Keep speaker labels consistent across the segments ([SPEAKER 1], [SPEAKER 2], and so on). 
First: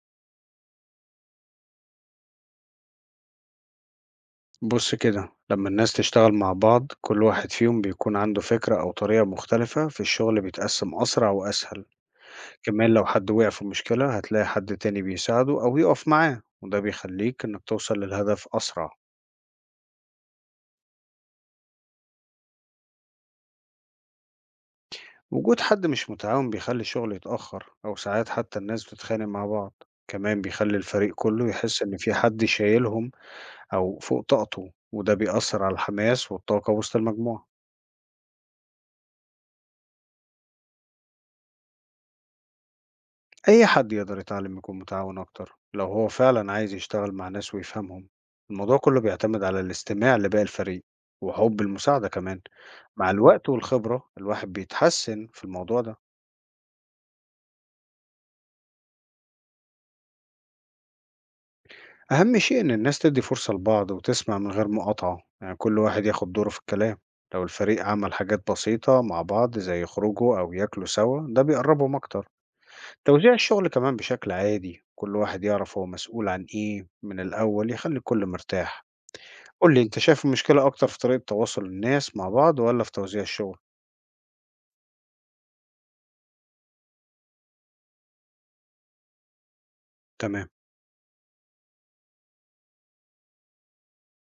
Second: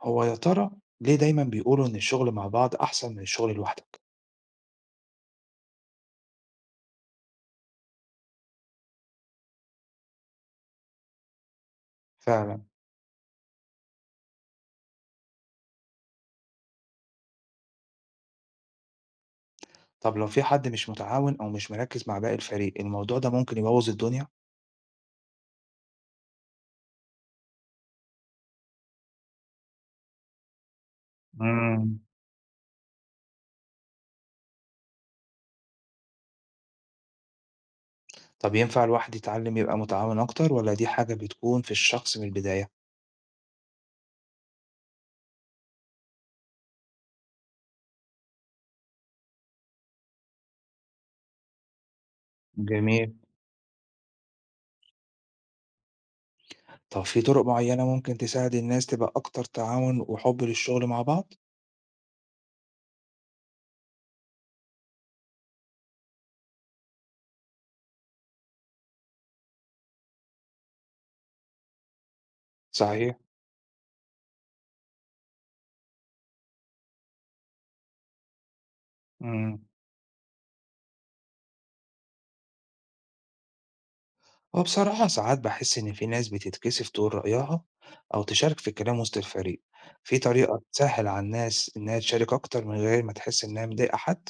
[SPEAKER 1] هو يا ترى ليه دايمًا بيقولوا إن الشغل مع بعض أحسن من الشغل لوحدك؟
[SPEAKER 2] بُص كده، لمّا الناس تشتغل مع بعض، كل واحد فيهم بيكون عنده فكرة أو طريقة مختلفة، فالشغل بيتقسّم أسرع وأسهل،
[SPEAKER 1] فعلًا.
[SPEAKER 2] كمان لو حد وقع في مشكلة هتلاقي حد تاني بيساعده أو يقف معاه، وده بيخلّيك إنك توصل للهدف أسرع.
[SPEAKER 1] طب لو في حد مش متعاون أو مش مركز مع باقي الفريق، الموضوع ده ممكن يبوظ الدنيا؟
[SPEAKER 2] وجود حد مش متعاون بيخلّي الشغل يتأخر أو ساعات حتى الناس بتتخانق مع بعض، كمان بيخلّي الفريق كله يحس إن
[SPEAKER 1] إمم.
[SPEAKER 2] في حد شايلهم أو فوق طاقته، وده بيأثّر على الحماس والطاقة وسط المجموعة.
[SPEAKER 1] طب ينفع الواحد يتعلم يبقى متعاون أكتر والّا دي حاجة بتكون في الشخص من البداية؟
[SPEAKER 2] أي حد يقدر يتعلم يكون متعاون أكتر لو هو فعلا عايز يشتغل مع ناس ويفهمهم. الموضوع كله بيعتمد على الاستماع لباقي الفريق وحب المساعدة كمان. مع
[SPEAKER 1] جميل.
[SPEAKER 2] الوقت والخبرة الواحد بيتحسن في الموضوع ده.
[SPEAKER 1] طب في طرق معينة ممكن تساعد الناس تبقى أكتر تعاون وحب للشغل مع بعض؟
[SPEAKER 2] أهم شيء إن الناس تدي فرصة لبعض وتسمع من غير مقاطعة، يعني كل واحد ياخد دوره في الكلام. لو الفريق عمل حاجات بسيطة مع بعض زي يخرجوا أو ياكلوا سوا، ده بيقربهم أكتر.
[SPEAKER 1] صحيح.
[SPEAKER 2] توزيع الشغل كمان بشكل عادي، كل واحد يعرف هو مسؤول عن إيه من الأول، يخلي الكل مرتاح.
[SPEAKER 1] إمم.
[SPEAKER 2] قُل لي أنت شايف المشكلة أكتر في طريقة تواصل الناس مع بعض والّا في توزيع الشغل؟
[SPEAKER 1] هو بصراحة ساعات بحس إن في ناس بتتكسف تقول رأيها أو تشارك في الكلام وسط الفريق، في
[SPEAKER 2] تمام.
[SPEAKER 1] طريقة تسهل على الناس إنها تشارك أكتر من غير ما تحس إنها مضايقة حد؟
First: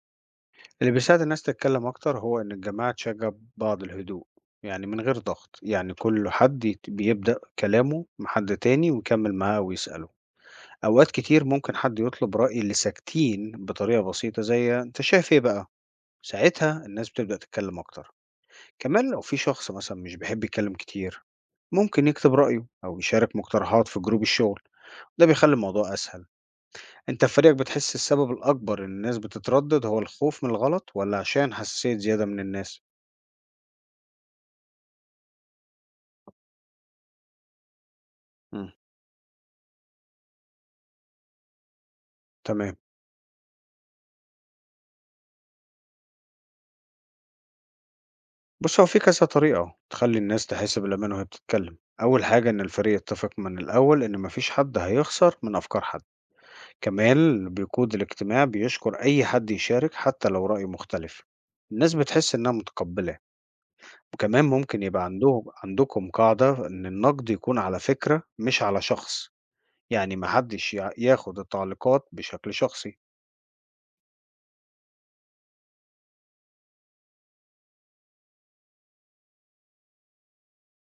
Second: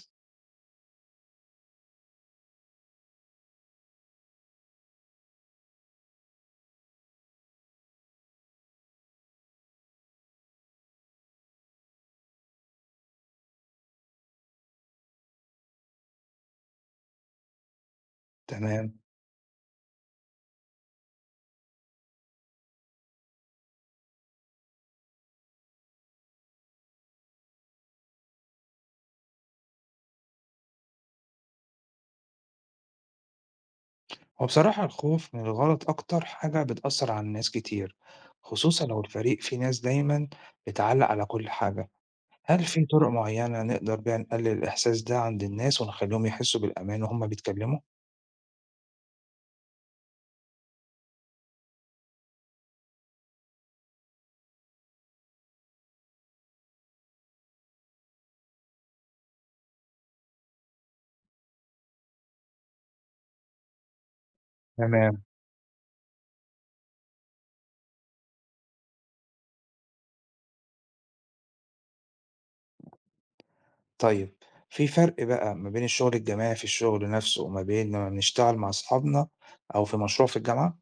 [SPEAKER 2] اللي بيساعد الناس تتكلم أكتر هو إن الجماعة تشجّع بعض الهدوء، يعني من غير ضغط، يعني كل حد يت بيبدأ كلامه مع حد تاني ويكمّل معاه ويسأله. أوقات كتير ممكن حد يطلب رأي اللي ساكتين بطريقة بسيطة زي أنت شايف إيه بقى؟ ساعتها الناس بتبدأ تتكلم أكتر.
[SPEAKER 1] تمام.
[SPEAKER 2] كمان لو في شخص مثلًا مش بيحب يتكلم كتير، ممكن يكتب رأيه أو يشارك مقترحات في جروب الشغل، ده بيخلّي الموضوع أسهل. أنت في فريقك بتحس السبب الأكبر إن الناس بتتردد هو الخوف من الغلط ولا عشان حساسية زيادة من الناس؟
[SPEAKER 1] هو بصراحة الخوف من الغلط أكتر حاجة بتأثر على الناس كتير،
[SPEAKER 2] مم.
[SPEAKER 1] خصوصا لو الفريق فيه ناس دايما بتعلق على كل حاجة، هل
[SPEAKER 2] تمام.
[SPEAKER 1] في طرق معينة نقدر بيها نقلل الإحساس ده عند الناس ونخليهم يحسوا بالأمان وهم بيتكلموا؟
[SPEAKER 2] بص هو في كذا طريقة تخلي الناس تحس بالأمان وهي بتتكلم. أول حاجة إن الفريق يتفق من الأول إن مفيش حد هيخسر من أفكار حد. كمان اللي بيقود الاجتماع بيشكر أي حد يشارك حتى لو رأيه مختلف، الناس بتحس إنها متقبلة. وكمان ممكن يبقى
[SPEAKER 1] تمام.
[SPEAKER 2] عندكم قاعدة إن النقد يكون على فكرة مش على شخص، يعني محدش ياخد التعليقات بشكل شخصي.
[SPEAKER 1] طيب، في فرق بقى ما بين الشغل الجماعي في الشغل نفسه وما بين لمّا بنشتغل مع أصحابنا أو في مشروع في الجامعة؟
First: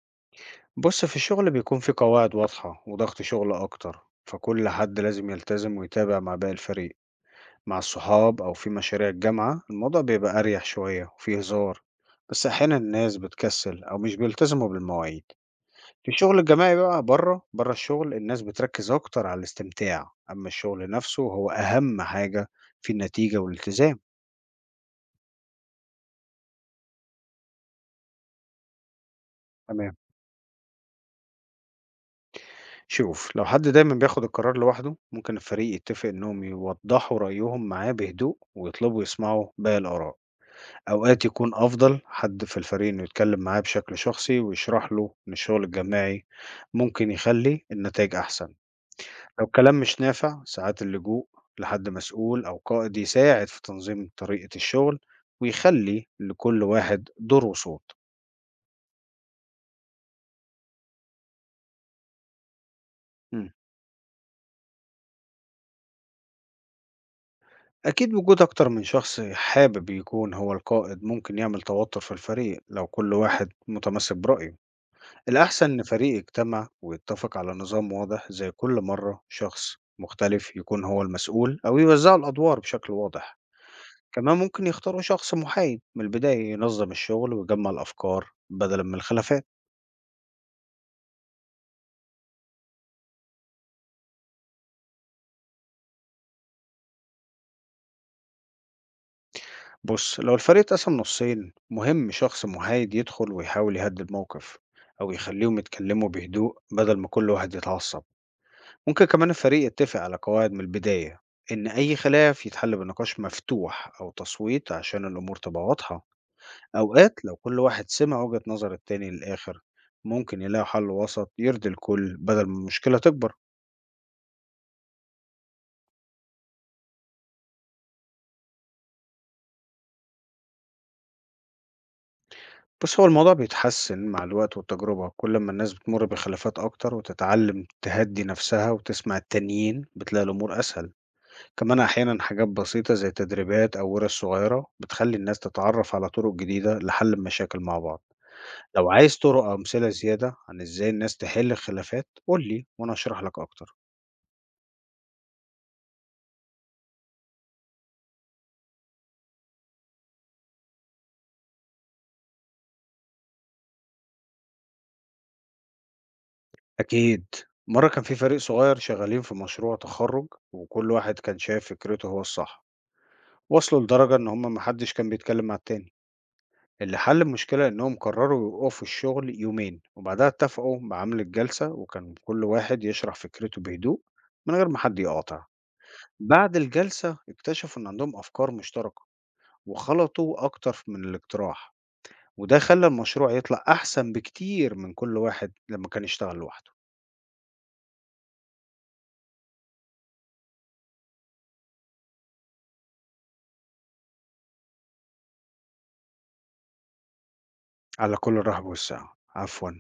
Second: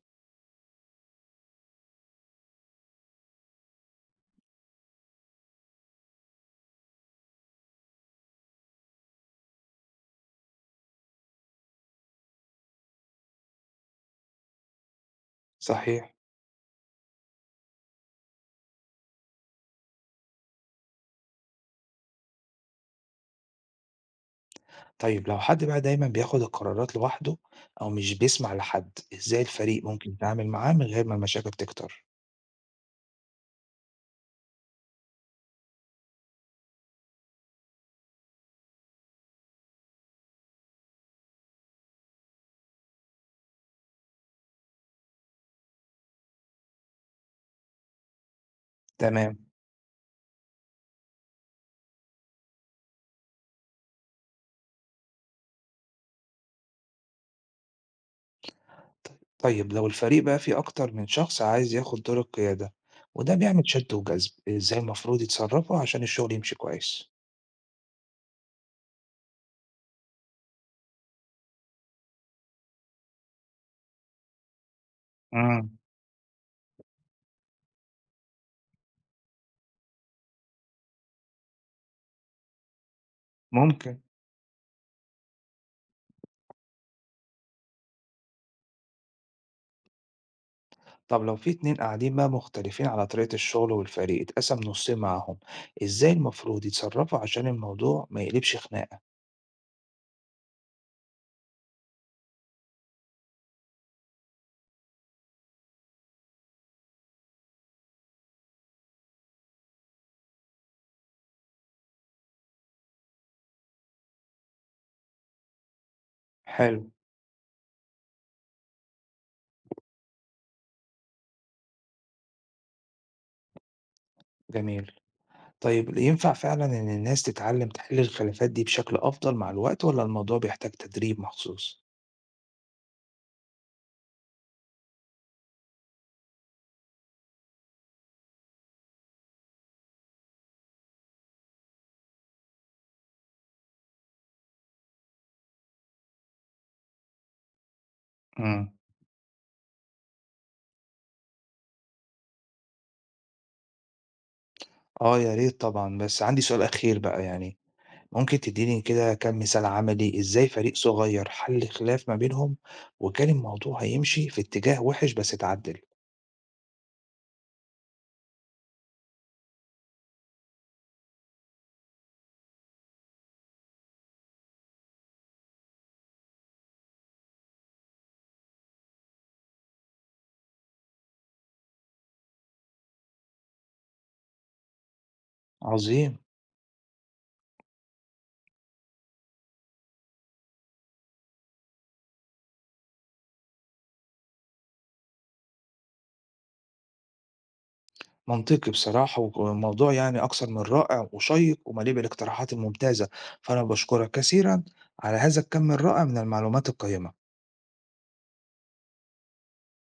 [SPEAKER 2] بص في الشغل بيكون في قواعد واضحة وضغط شغل أكتر، فكل حد لازم يلتزم ويتابع مع باقي الفريق. مع الصحاب أو في مشاريع الجامعة الموضوع بيبقى أريح شوية وفيه هزار، بس أحيانا الناس بتكسل أو مش بيلتزموا بالمواعيد. في
[SPEAKER 1] صحيح.
[SPEAKER 2] الشغل الجماعي بقى بره بره الشغل الناس بتركز أكتر على الاستمتاع، أما الشغل نفسه هو أهم حاجة في النتيجة والالتزام.
[SPEAKER 1] طيب لو حد بقى دايمًا بياخد القرارات لوحده أو مش بيسمع لحد، إزاي الفريق
[SPEAKER 2] تمام.
[SPEAKER 1] ممكن يتعامل معاه من غير ما المشاكل تكتر؟
[SPEAKER 2] شوف لو حد دايما بياخد القرار لوحده، ممكن الفريق يتفق انهم يوضحوا رأيهم معاه بهدوء ويطلبوا يسمعوا باقي الآراء. اوقات يكون افضل حد في الفريق انه يتكلم معاه بشكل شخصي ويشرح له ان الشغل الجماعي ممكن يخلي النتائج احسن.
[SPEAKER 1] تمام.
[SPEAKER 2] لو الكلام مش نافع ساعات اللجوء لحد مسؤول او قائد يساعد في تنظيم طريقة الشغل ويخلي لكل واحد دور وصوت.
[SPEAKER 1] ط طيب لو الفريق بقى فيه أكتر من شخص عايز ياخد دور القيادة وده
[SPEAKER 2] مم.
[SPEAKER 1] بيعمل شد وجذب، إزاي المفروض يتصرفوا عشان الشغل يمشي كويس؟
[SPEAKER 2] أكيد وجود أكتر من شخص حابب يكون هو القائد ممكن يعمل توتر في الفريق لو كل واحد متمسك برأيه، الأحسن
[SPEAKER 1] إمم،
[SPEAKER 2] إن فريق يجتمع ويتفق على نظام واضح زي كل مرة شخص مختلف يكون هو المسؤول أو يوزعوا الأدوار بشكل واضح،
[SPEAKER 1] ممكن.
[SPEAKER 2] كمان ممكن يختاروا شخص محايد من البداية ينظم الشغل ويجمع الأفكار بدلا من الخلافات.
[SPEAKER 1] طب لو في اتنين قاعدين بقى مختلفين على طريقة الشغل والفريق اتقسم نصين معاهم، ازاي المفروض يتصرفوا عشان الموضوع ما يقلبش خناقة؟
[SPEAKER 2] بص لو الفريق اتقسم نصين مهم شخص محايد يدخل ويحاول يهدي الموقف أو يخليهم يتكلموا بهدوء بدل ما كل واحد يتعصب. ممكن كمان الفريق يتفق على قواعد من البداية إن أي خلاف يتحل بنقاش مفتوح أو تصويت عشان الأمور تبقى واضحة.
[SPEAKER 1] حلو.
[SPEAKER 2] أوقات لو كل واحد سمع وجهة نظر التاني للآخر ممكن يلاقي حل وسط يرضي الكل بدل ما المشكلة تكبر.
[SPEAKER 1] جميل. طيب ينفع فعلا ان الناس تتعلم تحل الخلافات دي بشكل افضل مع الوقت ولا الموضوع بيحتاج تدريب مخصوص؟
[SPEAKER 2] بس هو الموضوع بيتحسن مع الوقت والتجربة، كل ما الناس بتمر بخلافات أكتر وتتعلم تهدي نفسها وتسمع التانيين بتلاقي الأمور أسهل. كمان أحيانا حاجات بسيطة زي تدريبات أو ورش صغيرة بتخلي الناس تتعرف على طرق جديدة لحل المشاكل مع بعض.
[SPEAKER 1] امم.
[SPEAKER 2] لو عايز طرق أو أمثلة زيادة عن إزاي الناس تحل الخلافات قول لي وأنا أشرح لك أكتر.
[SPEAKER 1] اه يا ريت طبعا، بس عندي سؤال اخير بقى، يعني ممكن تديني كده كام مثال عملي ازاي فريق صغير حل خلاف ما بينهم وكان الموضوع هيمشي في اتجاه وحش بس اتعدل؟
[SPEAKER 2] أكيد. مرة كان في فريق صغير شغالين في مشروع تخرج وكل واحد كان شايف فكرته هو الصح، وصلوا لدرجة إن هما محدش كان بيتكلم مع التاني. اللي حل المشكلة إنهم قرروا يوقفوا الشغل يومين وبعدها اتفقوا بعمل الجلسة، وكان كل واحد يشرح فكرته بهدوء من غير ما حد يقاطع.
[SPEAKER 1] عظيم.
[SPEAKER 2] بعد الجلسة اكتشفوا إن عندهم أفكار مشتركة وخلطوا أكتر من الاقتراح، وده خلى المشروع يطلع أحسن بكتير من كل واحد لما كان يشتغل لوحده.
[SPEAKER 1] منطقي بصراحة، وموضوع يعني أكثر من رائع وشيق ومليء بالاقتراحات الممتازة، فأنا بشكرك كثيرا على هذا الكم الرائع من المعلومات القيمة.
[SPEAKER 2] على كل الرحب والسعة، عفوا.